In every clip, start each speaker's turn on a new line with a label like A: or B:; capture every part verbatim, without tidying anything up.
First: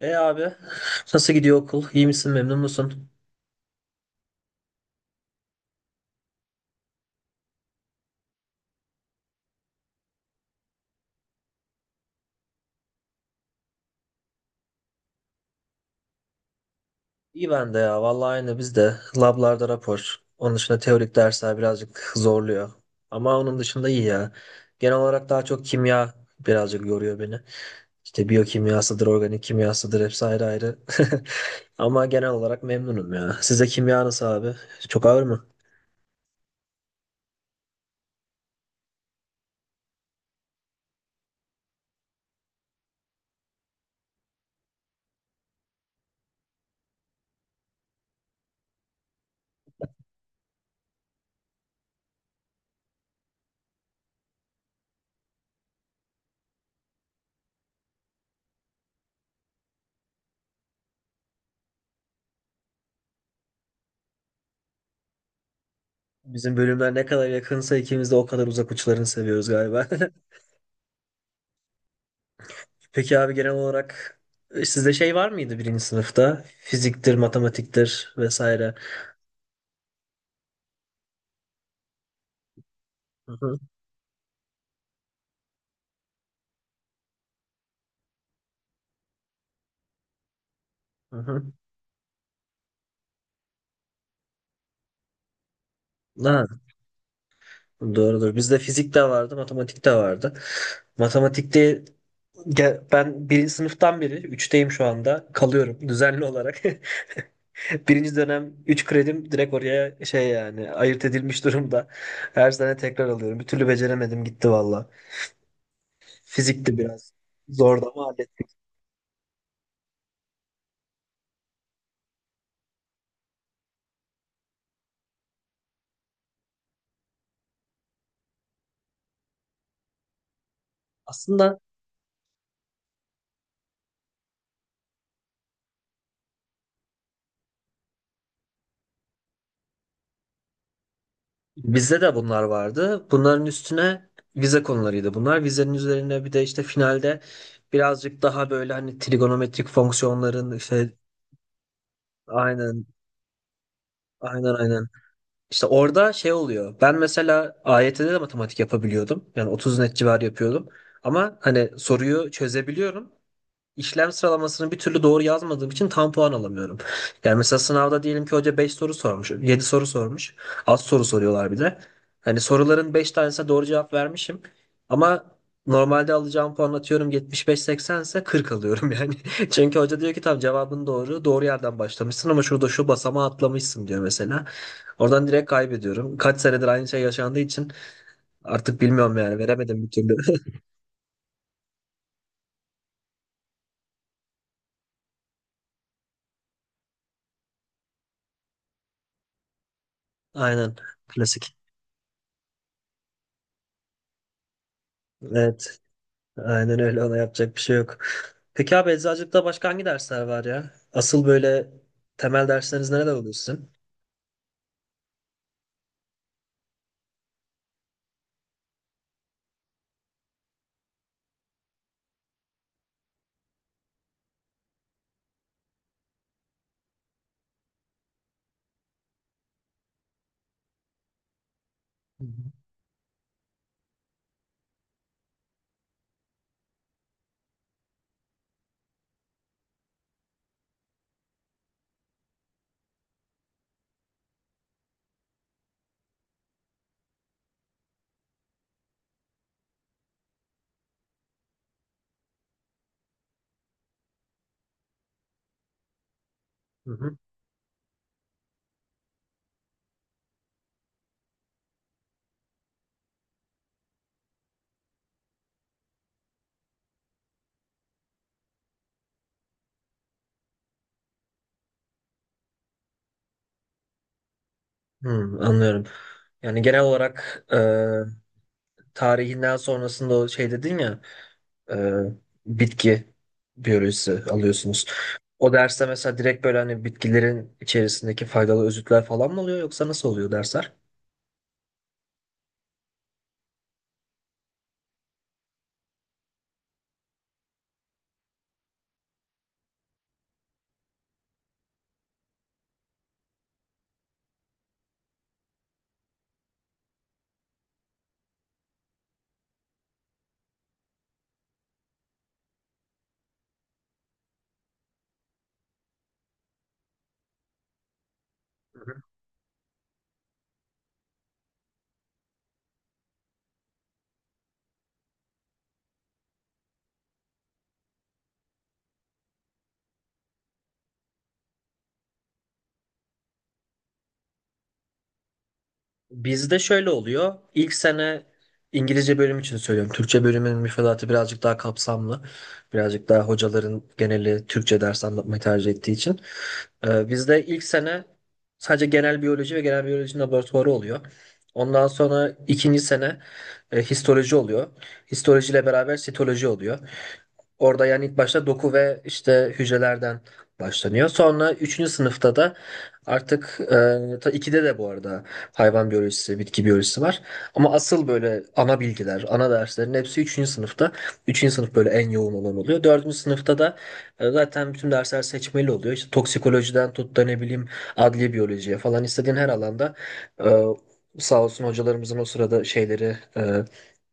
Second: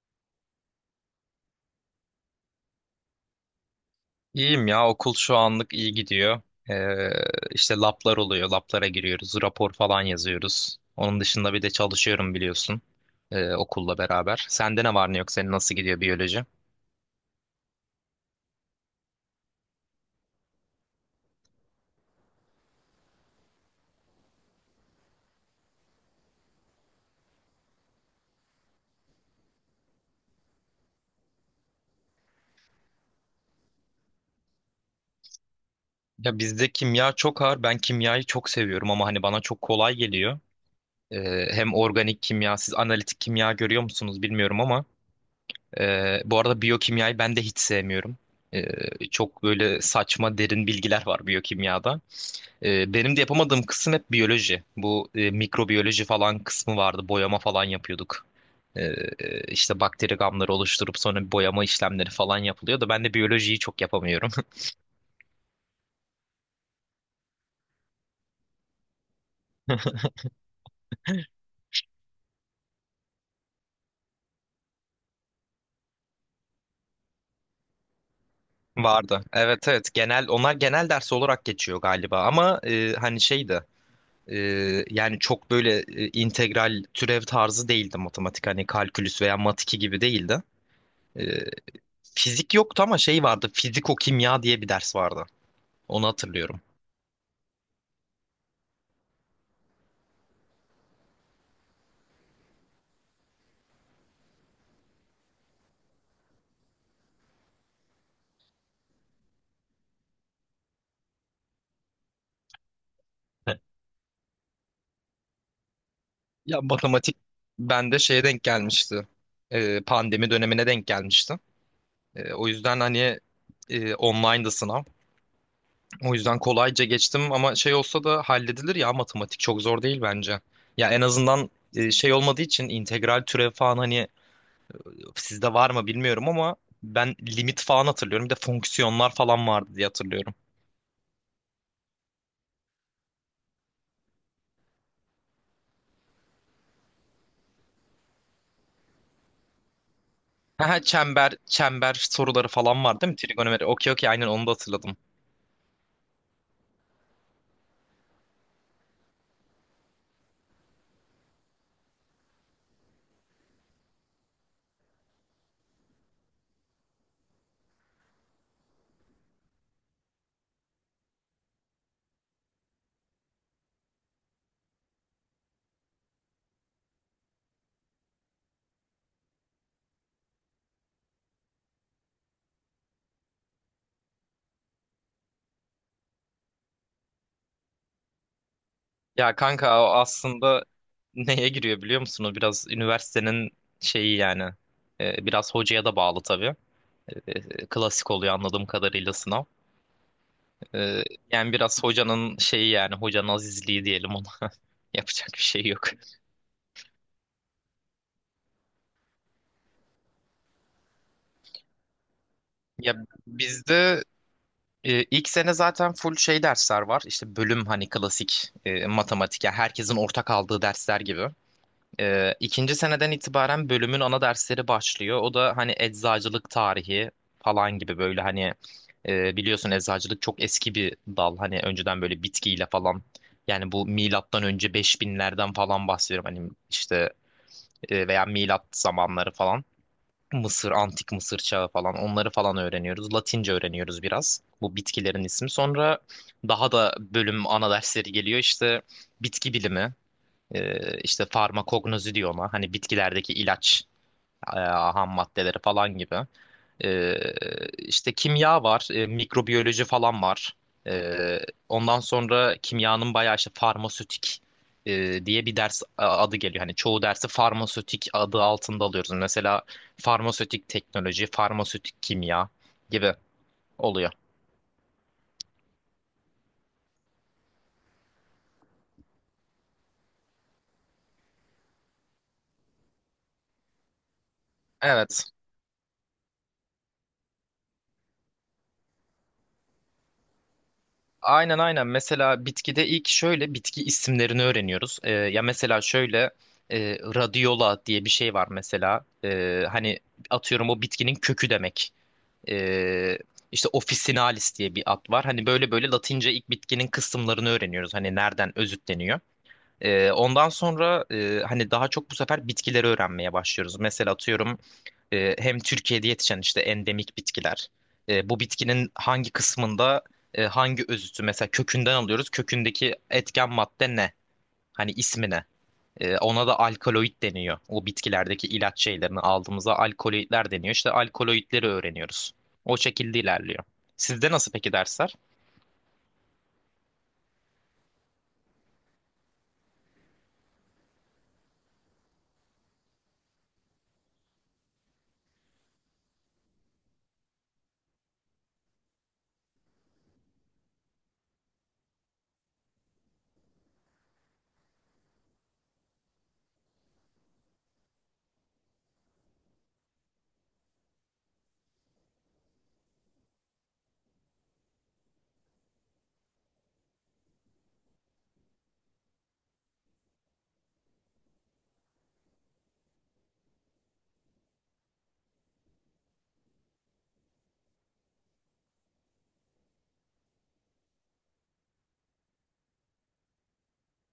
A: E abi nasıl gidiyor okul? İyi misin, memnun musun?
B: İyiyim ya okul şu anlık iyi gidiyor. Ee, işte lablar oluyor. Lablara giriyoruz. Rapor falan yazıyoruz. Onun dışında bir de çalışıyorum biliyorsun. ee, okulla beraber. Sende ne var ne yok? Senin nasıl gidiyor biyoloji?
A: İyi ben de ya. Vallahi aynı biz de. Lablarda rapor. Onun dışında teorik dersler birazcık zorluyor. Ama onun dışında iyi ya. Genel olarak daha çok kimya birazcık yoruyor beni. İşte biyokimyasıdır, organik kimyasıdır hepsi ayrı ayrı. Ama genel olarak memnunum ya. Size kimya nasıl abi? Çok ağır mı?
B: Ya bizde kimya çok ağır. Ben kimyayı çok seviyorum ama hani bana çok kolay geliyor. Ee, hem organik kimya, siz analitik kimya görüyor musunuz bilmiyorum ama ee, bu arada biyokimyayı ben de hiç sevmiyorum. Ee, çok böyle saçma derin bilgiler var biyokimyada. Ee, benim de yapamadığım kısım hep biyoloji. Bu e, mikrobiyoloji falan kısmı vardı. Boyama falan yapıyorduk. Ee, e, işte bakteri gamları oluşturup sonra boyama işlemleri falan yapılıyor da ben de biyolojiyi çok yapamıyorum.
A: Bizim bölümler ne kadar yakınsa ikimiz de o kadar uzak uçlarını seviyoruz galiba. Peki abi genel olarak e, sizde şey var mıydı birinci sınıfta? Fiziktir, matematiktir vesaire.
B: Vardı. Evet evet, genel onlar genel ders olarak geçiyor galiba ama e, hani
A: Hı hı.
B: şeydi, e, yani çok böyle e, integral türev tarzı değildi matematik, hani kalkülüs veya mat iki gibi değildi.
A: Hı
B: E,
A: hı.
B: Fizik yoktu ama şey vardı, fiziko kimya diye bir ders vardı. Onu
A: Ha,
B: hatırlıyorum.
A: doğrudur. Bizde fizik de vardı, matematik de vardı. Matematikte ge- ben birinci sınıftan beri, üçteyim şu anda, kalıyorum düzenli olarak. Birinci dönem üç kredim direkt oraya şey yani ayırt edilmiş durumda. Her sene tekrar alıyorum. Bir türlü beceremedim gitti valla.
B: Ya
A: Fizikti biraz
B: matematik
A: zordu
B: bende
A: ama
B: şeye denk
A: hallettim.
B: gelmişti. Ee, pandemi dönemine denk gelmişti. Ee, o yüzden hani e, online'dı sınav. O yüzden kolayca geçtim ama şey olsa da halledilir ya, matematik çok zor değil bence. Ya en azından
A: Aslında,
B: e, şey olmadığı için integral türev falan, hani sizde var mı bilmiyorum ama ben limit falan hatırlıyorum. Bir de fonksiyonlar falan vardı diye hatırlıyorum.
A: bizde de bunlar vardı. Bunların üstüne vize konularıydı bunlar. Vizenin üzerine bir de işte finalde birazcık daha böyle hani trigonometrik fonksiyonların
B: Ha,
A: işte
B: çember çember soruları falan
A: aynen,
B: vardı değil mi? Trigonometri. Okey okey, aynen onu da
A: aynen aynen.
B: hatırladım.
A: İşte orada şey oluyor. Ben mesela A Y T'de de matematik yapabiliyordum. Yani otuz net civarı yapıyordum. Ama hani soruyu çözebiliyorum. İşlem sıralamasını bir türlü doğru yazmadığım için tam puan alamıyorum. Yani mesela sınavda diyelim ki hoca beş soru sormuş, yedi soru sormuş. Az soru soruyorlar bir de. Hani soruların beş tanesine doğru cevap vermişim. Ama normalde alacağım puan atıyorum yetmiş beş seksen ise kırk alıyorum yani. Çünkü hoca diyor ki tamam cevabın doğru. Doğru yerden başlamışsın ama şurada şu basamağı atlamışsın diyor mesela. Oradan direkt kaybediyorum. Kaç senedir aynı şey yaşandığı için artık bilmiyorum
B: Ya
A: yani veremedim
B: kanka, o
A: bir türlü.
B: aslında neye giriyor biliyor musun? O biraz üniversitenin şeyi yani. Ee, biraz hocaya da bağlı tabii. Ee, klasik oluyor anladığım kadarıyla sınav.
A: Aynen.
B: Ee, Yani
A: Klasik.
B: biraz hocanın şeyi yani, hocanın azizliği diyelim ona. Yapacak bir şey
A: Evet.
B: yok.
A: Aynen öyle, ona yapacak bir şey yok. Peki abi eczacılıkta başka hangi dersler var ya? Asıl böyle temel dersleriniz
B: Ya
A: neler oluyor sizin?
B: bizde e, ilk sene zaten full şey dersler var. İşte bölüm hani klasik e, matematik. Yani herkesin ortak aldığı dersler gibi. Ee, ikinci seneden itibaren bölümün ana dersleri başlıyor. O da hani eczacılık tarihi falan gibi, böyle hani e, biliyorsun eczacılık çok eski bir dal. Hani önceden böyle
A: Hı hı.
B: bitkiyle falan, yani bu milattan önce beş binlerden falan bahsediyorum. Hani işte e, veya milat zamanları falan. Mısır, antik Mısır çağı falan, onları falan öğreniyoruz. Latince öğreniyoruz biraz. Bu bitkilerin ismi. Sonra daha da bölüm ana dersleri geliyor. İşte bitki bilimi. Ee, işte farmakognozi diyor ona. Hani bitkilerdeki ilaç, e, ham maddeleri falan gibi.
A: Hı hı.
B: Ee, işte kimya var, e, mikrobiyoloji falan var. Ee, Ondan sonra kimyanın bayağı işte farmasötik e, diye bir ders a- adı geliyor. Hani çoğu dersi farmasötik adı altında alıyoruz. Mesela farmasötik teknoloji, farmasötik kimya gibi oluyor.
A: Hmm, anlıyorum. Yani genel olarak e, tarihinden sonrasında o şey dedin ya e, bitki biyolojisi alıyorsunuz.
B: Evet.
A: O derste mesela direkt böyle hani bitkilerin içerisindeki faydalı özütler falan mı oluyor yoksa nasıl oluyor dersler?
B: Aynen aynen. Mesela bitkide ilk şöyle bitki isimlerini öğreniyoruz. Ee, ya mesela şöyle e, radiola diye bir şey var mesela. Ee, hani atıyorum o bitkinin kökü demek. Ee, işte officinalis diye bir ad var. Hani böyle böyle Latince ilk bitkinin kısımlarını öğreniyoruz. Hani nereden özütleniyor. Ee, ondan sonra e, hani daha çok bu sefer bitkileri öğrenmeye başlıyoruz. Mesela atıyorum e, hem Türkiye'de yetişen işte endemik bitkiler. e, bu bitkinin hangi kısmında e, hangi özütü mesela kökünden alıyoruz. Kökündeki etken madde ne? Hani ismi ne? E, ona da alkaloid deniyor. O bitkilerdeki ilaç şeylerini aldığımızda alkaloidler deniyor. İşte alkaloidleri öğreniyoruz. O şekilde ilerliyor. Sizde nasıl peki dersler?
A: Bizde şöyle oluyor. İlk sene İngilizce bölüm için söylüyorum. Türkçe bölümün müfredatı birazcık daha kapsamlı. Birazcık daha hocaların geneli Türkçe ders anlatmayı tercih ettiği için. Ee, bizde ilk sene sadece genel biyoloji ve genel biyoloji laboratuvarı oluyor. Ondan sonra ikinci sene e, histoloji oluyor. Histolojiyle beraber sitoloji oluyor. Orada yani ilk başta doku ve işte hücrelerden başlanıyor. Sonra üçüncü sınıfta da artık e, ta ikide de bu arada hayvan biyolojisi, bitki biyolojisi var. Ama asıl böyle ana bilgiler, ana derslerin hepsi üçüncü sınıfta. Üçüncü sınıf böyle en yoğun olan oluyor. Dördüncü sınıfta da e, zaten bütün dersler seçmeli oluyor. İşte toksikolojiden tut da ne bileyim adliye biyolojiye falan istediğin her alanda e, sağ olsun hocalarımızın o sırada şeyleri e,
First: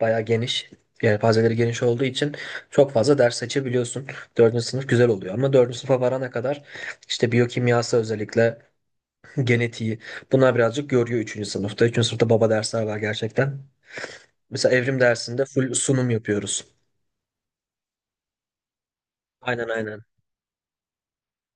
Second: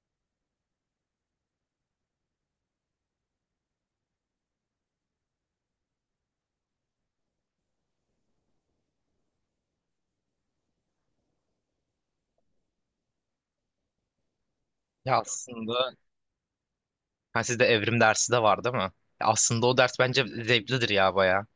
A: bayağı geniş. Yelpazeleri geniş olduğu için çok fazla ders seçebiliyorsun. Dördüncü sınıf güzel oluyor ama dördüncü sınıfa varana kadar işte biyokimyası özellikle genetiği. Bunlar birazcık görüyor üçüncü sınıfta. üçüncü sınıfta baba dersler var gerçekten. Mesela evrim
B: Ya
A: dersinde full
B: aslında,
A: sunum yapıyoruz.
B: ha, sizde evrim dersi de var değil mi? Ya aslında
A: Aynen
B: o ders
A: aynen.
B: bence zevklidir ya baya.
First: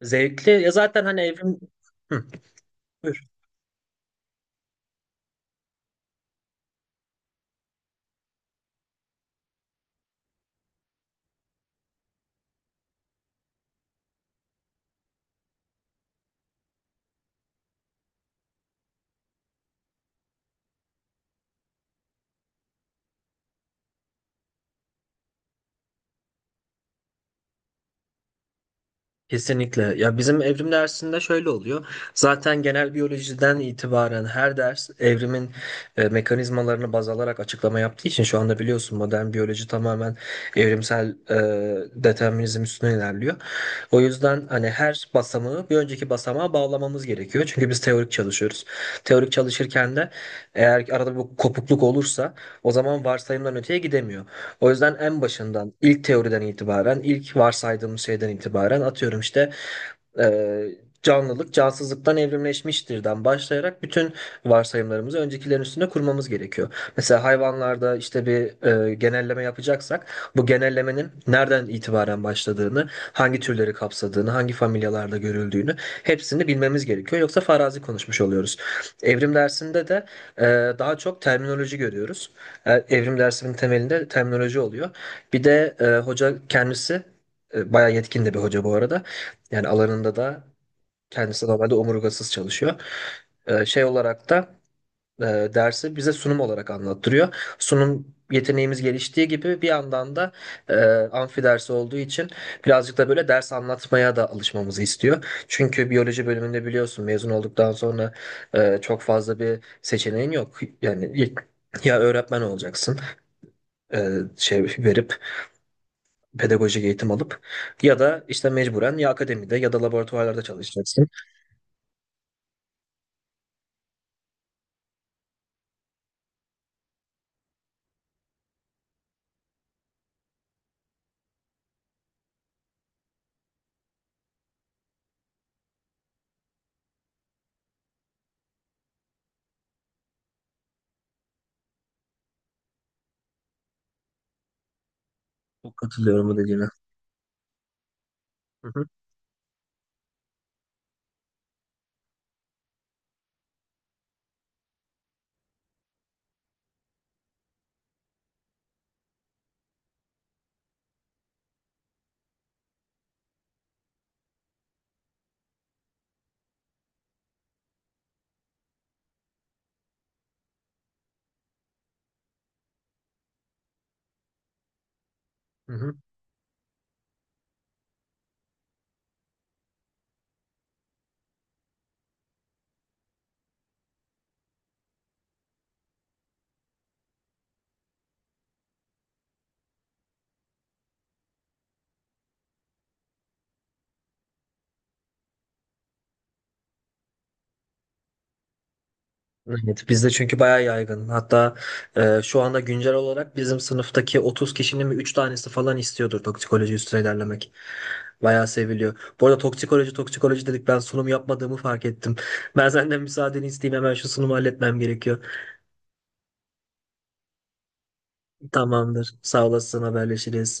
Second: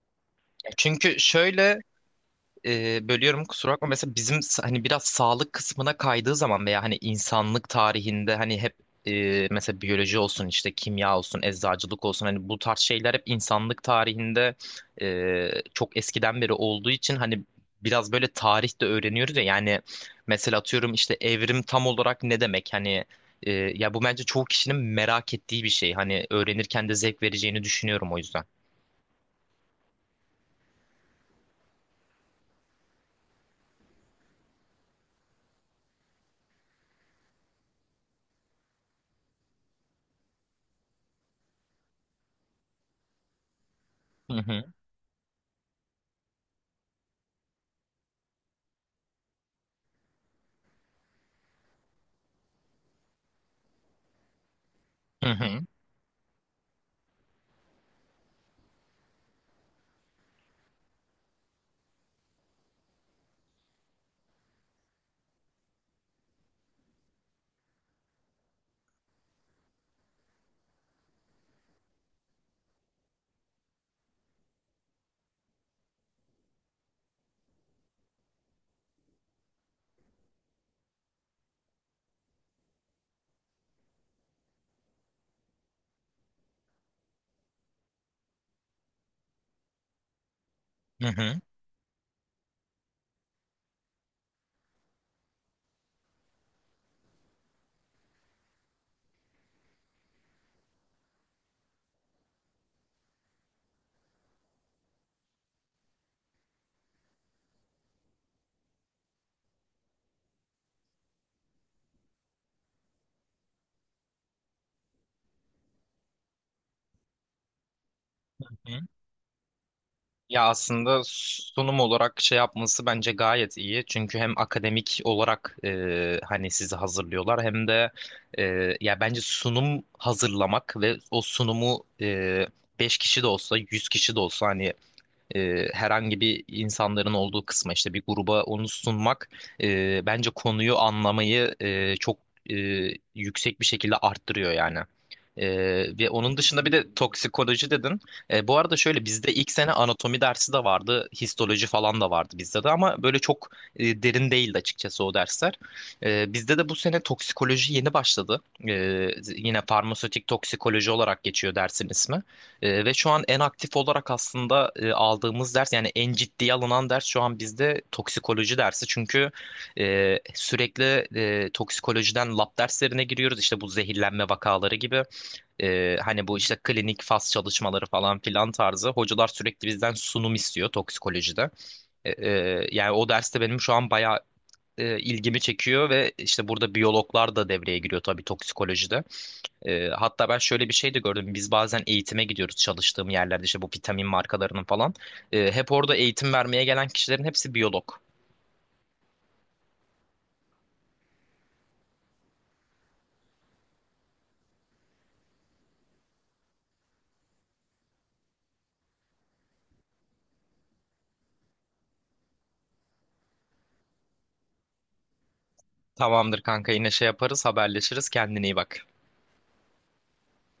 A: Zevkli. Ya zaten hani
B: Çünkü
A: evrim...
B: şöyle,
A: Hı.
B: e, bölüyorum kusura bakma. Mesela bizim s- hani biraz sağlık kısmına kaydığı zaman veya hani insanlık tarihinde hani hep e, mesela biyoloji olsun, işte kimya olsun, eczacılık olsun, hani bu tarz şeyler hep insanlık tarihinde e, çok eskiden beri olduğu için hani biraz böyle tarih de öğreniyoruz ya yani. Mesela atıyorum işte evrim tam olarak ne demek, hani e, ya bu bence çoğu kişinin merak ettiği bir şey, hani öğrenirken de zevk vereceğini düşünüyorum o yüzden.
A: Kesinlikle. Ya bizim evrim dersinde şöyle oluyor. Zaten genel biyolojiden itibaren her ders evrimin e, mekanizmalarını baz alarak açıklama yaptığı için şu anda biliyorsun modern biyoloji tamamen evrimsel e, determinizm üstüne ilerliyor. O
B: Hı
A: yüzden hani
B: hı.
A: her basamağı bir önceki basamağa bağlamamız gerekiyor. Çünkü biz teorik çalışıyoruz. Teorik çalışırken de eğer arada bir kopukluk olursa o zaman varsayımdan öteye gidemiyor. O yüzden en
B: Hı hı.
A: başından, ilk teoriden itibaren, ilk varsaydığımız şeyden itibaren atıyorum işte e, canlılık cansızlıktan evrimleşmiştir'den başlayarak bütün varsayımlarımızı öncekilerin üstüne kurmamız gerekiyor. Mesela hayvanlarda işte bir e, genelleme yapacaksak bu genellemenin nereden itibaren başladığını, hangi türleri kapsadığını, hangi familyalarda görüldüğünü hepsini bilmemiz gerekiyor. Yoksa farazi konuşmuş oluyoruz. Evrim dersinde de e, daha çok terminoloji görüyoruz. E, Evrim dersinin temelinde terminoloji oluyor. Bir de e, hoca kendisi e, bayağı yetkin de bir hoca bu arada. Yani alanında da
B: Hı hı.
A: kendisi normalde omurgasız çalışıyor. E, şey olarak da e, dersi bize sunum olarak anlattırıyor. Sunum yeteneğimiz geliştiği gibi bir yandan da e, amfi dersi olduğu için birazcık da böyle ders anlatmaya da alışmamızı istiyor. Çünkü biyoloji bölümünde biliyorsun mezun olduktan sonra e, çok fazla bir seçeneğin yok. Yani ya öğretmen olacaksın e, şey verip pedagojik eğitim alıp ya da işte mecburen ya akademide ya da laboratuvarlarda
B: Ya aslında
A: çalışacaksın.
B: sunum olarak şey yapması bence gayet iyi. Çünkü hem akademik olarak e, hani sizi hazırlıyorlar, hem de e, ya bence sunum hazırlamak ve o sunumu e, beş kişi de olsa yüz kişi de olsa, hani e, herhangi bir insanların olduğu kısma, işte bir gruba onu sunmak e, bence konuyu anlamayı e, çok e, yüksek bir şekilde arttırıyor yani. E,
A: Çok
B: Ve
A: katılıyorum bu
B: onun dışında
A: dediğine.
B: bir de toksikoloji dedin. E, bu
A: Hı
B: arada
A: hı.
B: şöyle, bizde ilk sene anatomi dersi de vardı, histoloji falan da vardı bizde de, ama böyle çok e, derin değildi açıkçası o dersler. E, bizde de bu sene toksikoloji yeni başladı. E, Yine farmasötik toksikoloji olarak geçiyor dersin ismi. Ee, ve şu an en aktif olarak aslında e, aldığımız ders, yani en ciddiye alınan ders şu an bizde toksikoloji dersi. Çünkü e, sürekli e, toksikolojiden lab derslerine giriyoruz. İşte bu zehirlenme vakaları gibi.
A: Hı hı.
B: E, hani bu işte klinik faz çalışmaları falan filan tarzı. Hocalar sürekli bizden sunum istiyor toksikolojide. E, e, Yani o derste benim şu an bayağı e, ilgimi çekiyor ve işte burada biyologlar da devreye giriyor tabii toksikolojide. Ee, hatta ben şöyle bir şey de gördüm. Biz bazen eğitime gidiyoruz çalıştığım yerlerde işte bu vitamin markalarının falan. Ee, hep orada eğitim vermeye gelen kişilerin hepsi biyolog.
A: Evet, bizde çünkü bayağı yaygın. Hatta e, şu anda güncel olarak bizim sınıftaki otuz kişinin mi üç tanesi falan istiyordur toksikoloji üstüne ilerlemek. Bayağı seviliyor. Bu arada toksikoloji toksikoloji dedik ben sunum yapmadığımı fark ettim. Ben senden müsaadeni isteyeyim hemen şu sunumu halletmem gerekiyor.
B: Tamamdır kanka, yine şey yaparız, haberleşiriz, kendine iyi bak.
A: Tamamdır. Sağ olasın haberleşiriz.